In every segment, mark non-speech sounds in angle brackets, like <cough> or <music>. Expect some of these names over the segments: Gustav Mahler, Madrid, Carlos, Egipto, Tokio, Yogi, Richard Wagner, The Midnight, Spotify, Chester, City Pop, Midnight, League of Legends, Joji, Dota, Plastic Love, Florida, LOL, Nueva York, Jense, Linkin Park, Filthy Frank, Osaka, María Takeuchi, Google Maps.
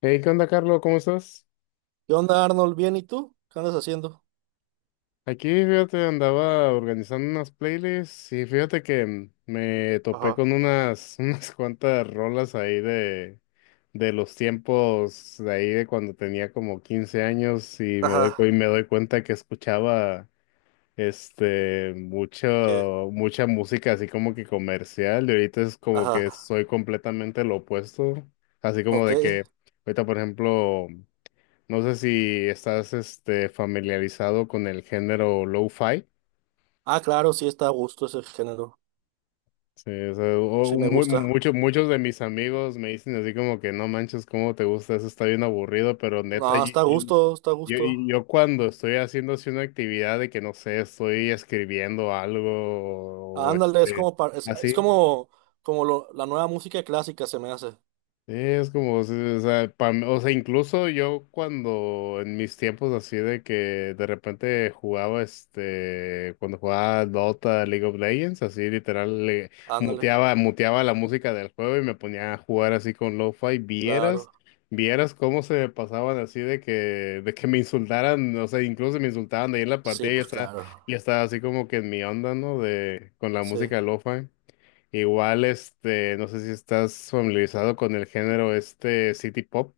Hey, ¿qué onda, Carlos? ¿Cómo estás? ¿Qué onda, Arnold? ¿Bien y tú? ¿Qué andas haciendo? Aquí, fíjate, andaba organizando unas playlists y fíjate que me topé Ajá, con unas, <laughs> unas cuantas rolas ahí de los tiempos de ahí de cuando tenía como 15 años y ajá. Y me doy cuenta que escuchaba ¿Qué? mucho, mucha música así como que comercial, y ahorita es como Ajá, que soy completamente lo opuesto, así como ok. de que ahorita, por ejemplo. No sé si estás familiarizado con el género lo-fi. Ah, claro, sí está a gusto ese género. Sí, o sea, Sí me gusta. Muchos de mis amigos me dicen así como que no manches, cómo te gusta, eso está bien aburrido, pero neta, No, está a gusto, está a yo- gusto. yo cuando estoy haciendo así una actividad de que no sé, estoy escribiendo algo o Ándale, es este, como par- es así. como, como la nueva música clásica se me hace. Sí, es como, sí, o sea, o sea, incluso yo cuando en mis tiempos así de que de repente jugaba, cuando jugaba Dota, League of Legends, así literal, le Ándale, muteaba la música del juego y me ponía a jugar así con lo-fi, claro. vieras cómo se me pasaban así de que me insultaran, o sea, incluso me insultaban de ahí en la Sí, partida y ya pues claro. ya estaba así como que en mi onda, ¿no? De, con la Sí. música lo-fi. Igual, no sé si estás familiarizado con el género este City Pop.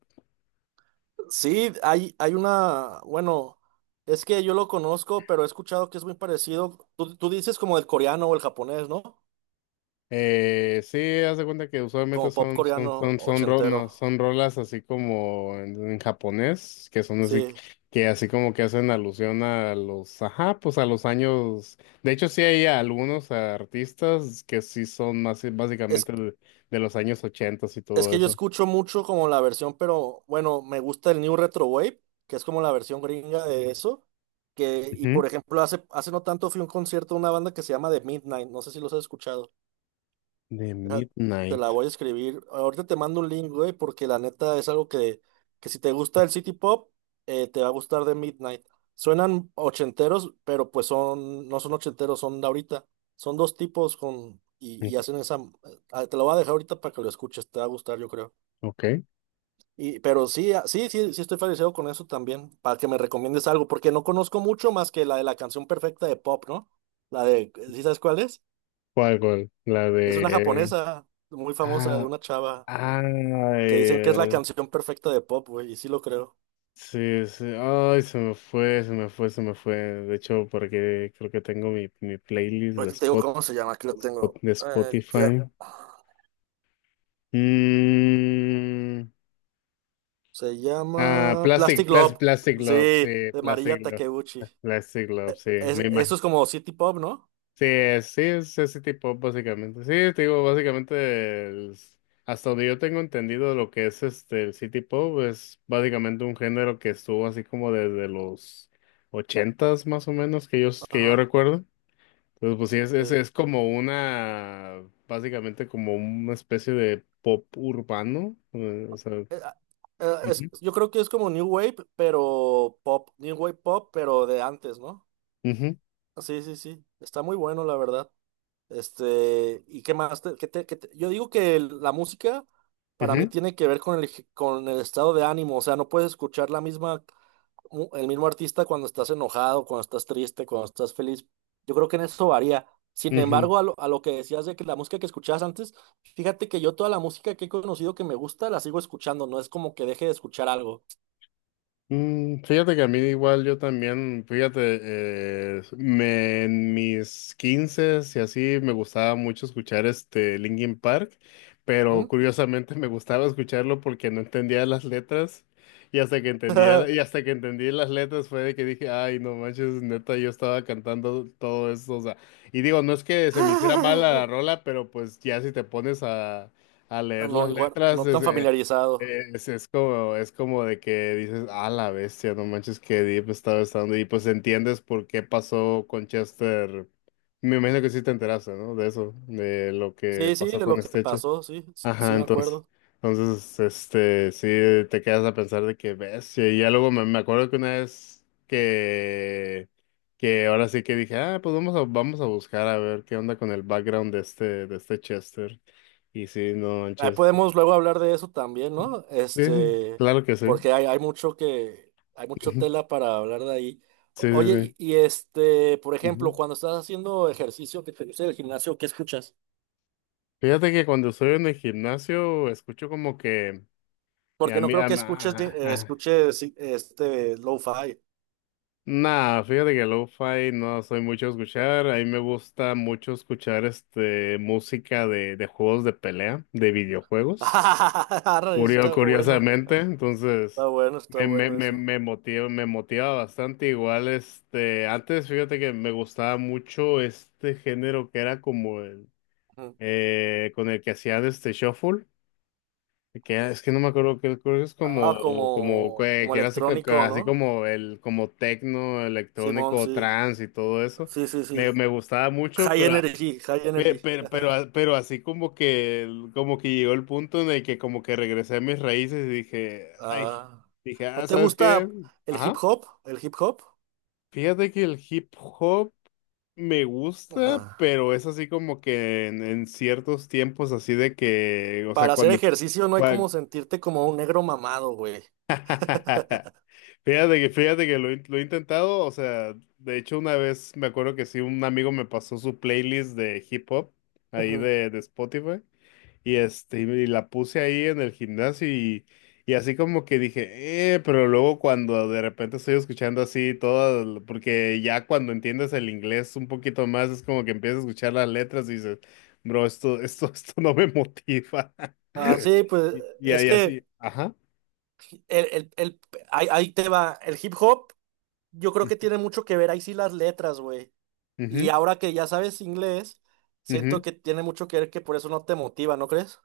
Sí, hay una, bueno, es que yo lo conozco, pero he escuchado que es muy parecido. Tú dices como el coreano o el japonés, ¿no? Sí, haz de cuenta que usualmente Como pop coreano son, ro- ochentero. no, son rolas así como en japonés, que son así, Sí. que así como que hacen alusión a los, ajá, pues a los años. De hecho, sí hay algunos artistas que sí son más Es, básicamente de los años ochentas y es todo que yo eso. escucho mucho como la versión, pero bueno, me gusta el New Retro Wave, que es como la versión gringa de eso. Que, y Ujú. por ejemplo, hace no tanto fui a un concierto de una banda que se llama The Midnight, no sé si los has escuchado. De Deja, te la Midnight. voy a escribir. Ahorita te mando un link, güey, porque la neta es algo que si te gusta el City Pop, te va a gustar The Midnight. Suenan ochenteros, pero pues son, no son ochenteros, son de ahorita. Son dos tipos con, y hacen esa. Te lo voy a dejar ahorita para que lo escuches, te va a gustar, yo creo. Ok. Y, pero sí, ah, sí, sí, sí estoy familiarizado con eso también, para que me recomiendes algo, porque no conozco mucho más que la de la canción perfecta de pop, ¿no? La de, ¿sí sabes cuál es? ¿Cuál, cuál? La Es una de... japonesa muy famosa de Ah, una chava que dicen que es la ay, canción perfecta de pop, güey, y sí lo creo. sí, sí. Ay, se me fue. De hecho, porque creo que tengo mi playlist de Ahorita te digo cómo se llama, aquí lo tengo. Ya. Spotify. Mm, Se ah, llama Plastic Love, Plastic sí, Love, sí, de Plastic María Love. Takeuchi. Plastic Love, sí. Me imagino. Eso es como City Pop, ¿no? Sí, sí, es ese tipo, básicamente. Sí, te digo, básicamente, hasta donde yo tengo entendido lo que es el City Pop, es básicamente un género que estuvo así como desde los ochentas más o menos, que yo Ajá. recuerdo. Entonces, pues sí, Eh, es como básicamente como una especie de pop urbano, o sea. eh, ah, Ujú. yo creo que es como New Wave, pero pop, New Wave pop, pero de antes, ¿no? Ujú, Sí, sí, sí. Está muy bueno, la verdad. Este, ¿y qué más? Yo digo que la música para mí ujú, tiene que ver con el estado de ánimo, o sea, no puedes escuchar la misma. El mismo artista cuando estás enojado, cuando estás triste, cuando estás feliz. Yo creo que en eso varía. Sin ujú. embargo, a lo que decías de que la música que escuchabas antes, fíjate que yo toda la música que he conocido que me gusta la sigo escuchando, no es como que deje de escuchar algo. Mm, fíjate que a mí igual yo también, fíjate, me, en mis 15 y así me gustaba mucho escuchar este Linkin Park, pero Ujú. curiosamente <laughs> me gustaba escucharlo porque no entendía las letras y hasta que entendí las letras fue de que dije, ay, no manches, neta, yo estaba cantando todo eso, o sea, y digo, no es que se me hiciera mal la <laughs> rola, pero pues ya si te pones a Ah, leer las no, igual, letras, no es, tan familiarizado. Es como de que dices, ah, la bestia, no manches que Deep estaba estando. Y pues entiendes por qué pasó con Chester. Me imagino que sí te enteraste, ¿no? De eso, de lo que Sí, sí, pasó de con lo que Chester. pasó, sí, sí, sí Ajá, me entonces. acuerdo. Entonces, este, sí, te quedas a pensar de que bestia. Y ya luego me acuerdo que una vez que ahora sí que dije, ah, pues vamos a buscar a ver qué onda con el background de de este Chester. Y sí, no Ahí manches. podemos luego hablar de eso también, Sí, ¿no? sí, Este, claro que sí. porque hay mucho que, hay mucho Ujú. tela para hablar de ahí. Sí, sí, Oye, sí. Y este, por Ujú. ejemplo, cuando estás haciendo ejercicio que te gusta el gimnasio, ¿qué escuchas? Fíjate que cuando estoy en el gimnasio escucho como que a Porque no mí, creo que escuches, a- escuches sí, este lo-fi. nah, fíjate que lo-fi no soy mucho a escuchar. A mí me gusta mucho escuchar música de juegos de pelea, de videojuegos. <laughs> Arre, eso está bueno, Curiosamente, entonces está bueno, está bueno eso. Me motiva bastante. Igual, antes fíjate que me gustaba mucho este género que era como el Ujú. Con el que hacían este shuffle, que es que no me acuerdo, que creo que es como, Ah, como como, como que era así, electrónico, así ¿no? como el, como tecno, Simón, electrónico, sí, trance y todo eso. sí, sí, sí. Me gustaba mucho, High pero, energy, high energy. Pero, <laughs> pero así como que, como que llegó el punto en el que como que regresé a mis raíces y dije, ay, Ah. dije, ¿No ah, te ¿sabes qué? gusta el hip Ajá. hop? ¿El hip hop? Fíjate que el hip hop me gusta, Ajá. pero es así como que en ciertos tiempos así de que, o sea, Para hacer cuando, ejercicio no hay cua- como sentirte como un negro mamado, güey. <laughs> fíjate fíjate que lo he intentado, o sea, de hecho una vez me acuerdo que sí, un amigo me pasó su playlist de hip hop ahí Ujú. De Spotify. Y este, y la puse ahí en el gimnasio y así como que dije, pero luego cuando de repente estoy escuchando así todas, porque ya cuando entiendes el inglés un poquito más, es como que empiezas a escuchar las letras y dices, bro, esto, <laughs> esto no me motiva. <laughs> Ah, sí, pues Y, y es ahí así, que ajá. el, el, el- ahí, ahí te va. El hip hop, yo creo que tiene mucho que ver ahí sí las letras, güey. Y Ujú, ahora que ya sabes inglés, siento ujú. que tiene mucho que ver que por eso no te motiva, ¿no crees?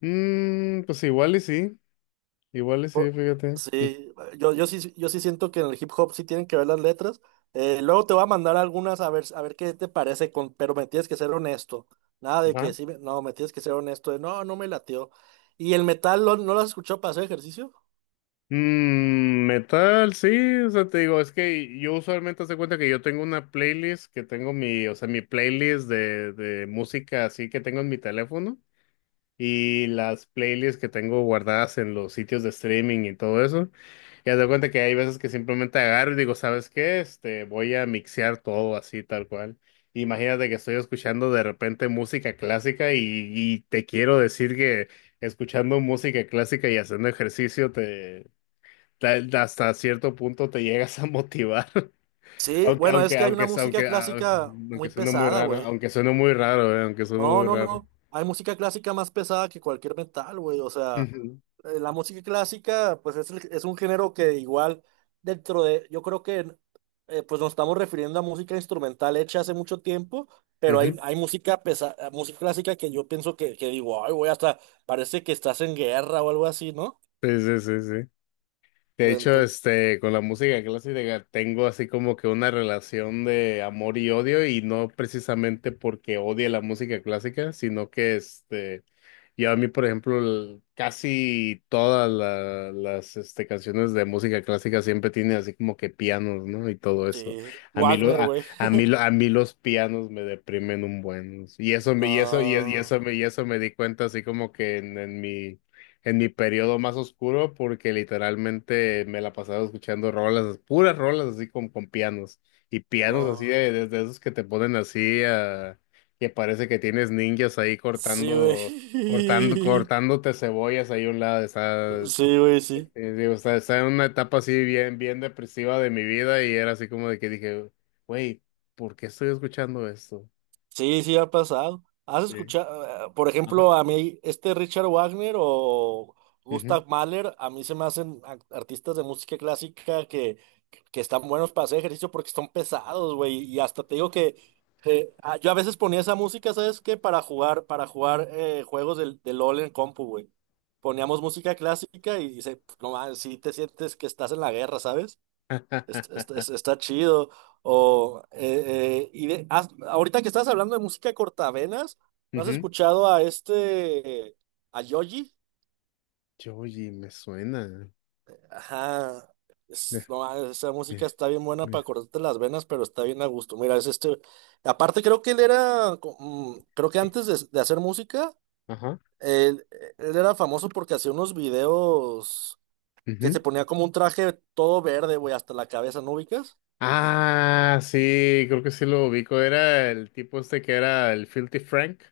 Mm, pues igual y Po- sí, fíjate. Sí, yo sí siento que en el hip hop sí tienen que ver las letras. Luego te voy a mandar algunas a ver qué te parece, con, pero me tienes que ser honesto. Nada de que Ujú. sí, no, me tienes que ser honesto. De, no, no me latió. ¿No lo has escuchado para hacer ejercicio? Mm, metal, sí, o sea, te digo, es que yo usualmente hace cuenta que yo tengo una playlist que tengo o sea, mi playlist de música así que tengo en mi teléfono y las playlists que tengo guardadas en los sitios de streaming y todo eso. Y haz de cuenta que hay veces que simplemente agarro y digo, ¿sabes qué? Este, voy a mixear todo así, tal cual. Imagínate que estoy escuchando de repente música clásica y te quiero decir que escuchando música clásica y haciendo ejercicio hasta cierto punto te llegas a motivar, <laughs> Sí, bueno, es que hay una música aunque, ah, clásica muy pesada, güey. Aunque suene No, muy no, raro. no. Hay música clásica más pesada que cualquier metal, güey. O sea, Ujú, la música clásica, pues es, es un género que igual dentro de, yo creo que pues nos estamos refiriendo a música instrumental hecha hace mucho tiempo, pero hay, ujú. hay música pesa, música clásica que yo pienso que digo, ay, güey, hasta parece que estás en guerra o algo así, ¿no? Sí, sí, sí, sí. De hecho, Entonces, este, con la música clásica tengo así como que una relación de amor y odio, y no precisamente porque odie la música clásica, sino que yo a mí, por ejemplo, casi todas las este, canciones de música clásica siempre tienen así como que pianos, ¿no? Y todo eso. sí, A mí, lo, Wagner, a, güey. a mí, a mí los pianos me deprimen un buen. Y Ah, eso, y eso me di cuenta así como que en mi periodo más oscuro, porque literalmente me la pasaba escuchando rolas, puras rolas así con pianos y pianos así ah, de, de esos que te ponen así que parece que tienes ninjas ahí sí, güey. <laughs> cortándote cebollas ahí a un lado. Sí, güey, sí. Digo, está en una etapa así bien, bien depresiva de mi vida y era así como de que dije, güey, ¿por qué estoy escuchando esto? Sí, sí ha pasado. ¿Has Sí. escuchado, por Ajá. ejemplo, a mí, este Richard Wagner o Ujú. Gustav Mahler? A mí se me hacen artistas de música clásica que están buenos para hacer ejercicio porque están pesados, güey. Y hasta te digo que yo a veces ponía esa música, ¿sabes qué? Para jugar juegos del, del LOL en compu, güey. Poníamos música clásica y, se, no, mames, sí te sientes que estás en la guerra, ¿sabes? <laughs> Está chido. Y ahorita que estás hablando de música cortavenas, ¿no has Ujú. escuchado a este, a Yogi? Joji, me suena. Ajá. No, <laughs> ah, esa música está bien buena para Mira. cortarte las venas, pero está bien a gusto. Mira, es este. Aparte, creo que él era, creo que antes de hacer música, Ajá. él, él era famoso porque hacía unos videos que Ujú. se ponía como un traje todo verde, güey, hasta la cabeza, ¿no ubicas? Ah, sí, creo que sí lo ubico. Era el tipo este que era el Filthy Frank.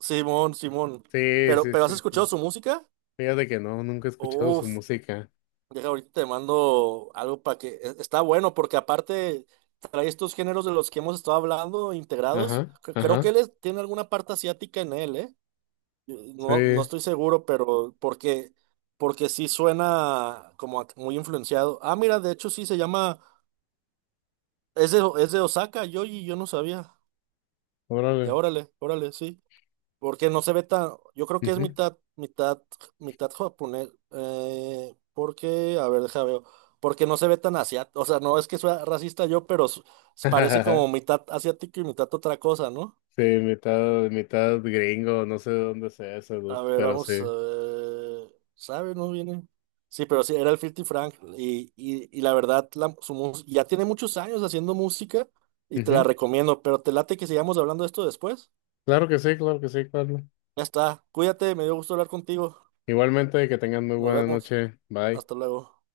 Simón, Simón. Sí, sí, Pero ¿has sí, escuchado sí. su música? Fíjate que no, nunca he escuchado su Uf, música. deja ahorita te mando algo para que está bueno porque aparte trae estos géneros de los que hemos estado hablando integrados. Ajá, Creo que ajá. Tiene alguna parte asiática en él, ¿eh? No, no Sí, estoy seguro, pero porque porque sí suena como muy influenciado. Ah, mira, de hecho sí se llama es de Osaka, yo no sabía. Órale. Órale, órale, sí. Porque no se ve tan, yo creo que es Ujú. mitad, mitad, mitad japonés, porque, a ver, deja veo, porque no se ve tan asiático, o sea, no es que sea racista yo, pero parece como <laughs> mitad asiático y mitad otra cosa, ¿no? Sí, mitad, mitad gringo, no sé de dónde sea ese dude, A ver, pero vamos, a sí. ver, ¿sabe? No viene. Sí, pero sí, era el filthy Frank, y la verdad, ya tiene muchos años haciendo música, y te la Ujú. recomiendo, pero te late que sigamos hablando de esto después. Claro que sí, Carlos. Ya está, cuídate, me dio gusto hablar contigo, Igualmente, que tengan muy nos buena vemos, noche. Bye. hasta luego.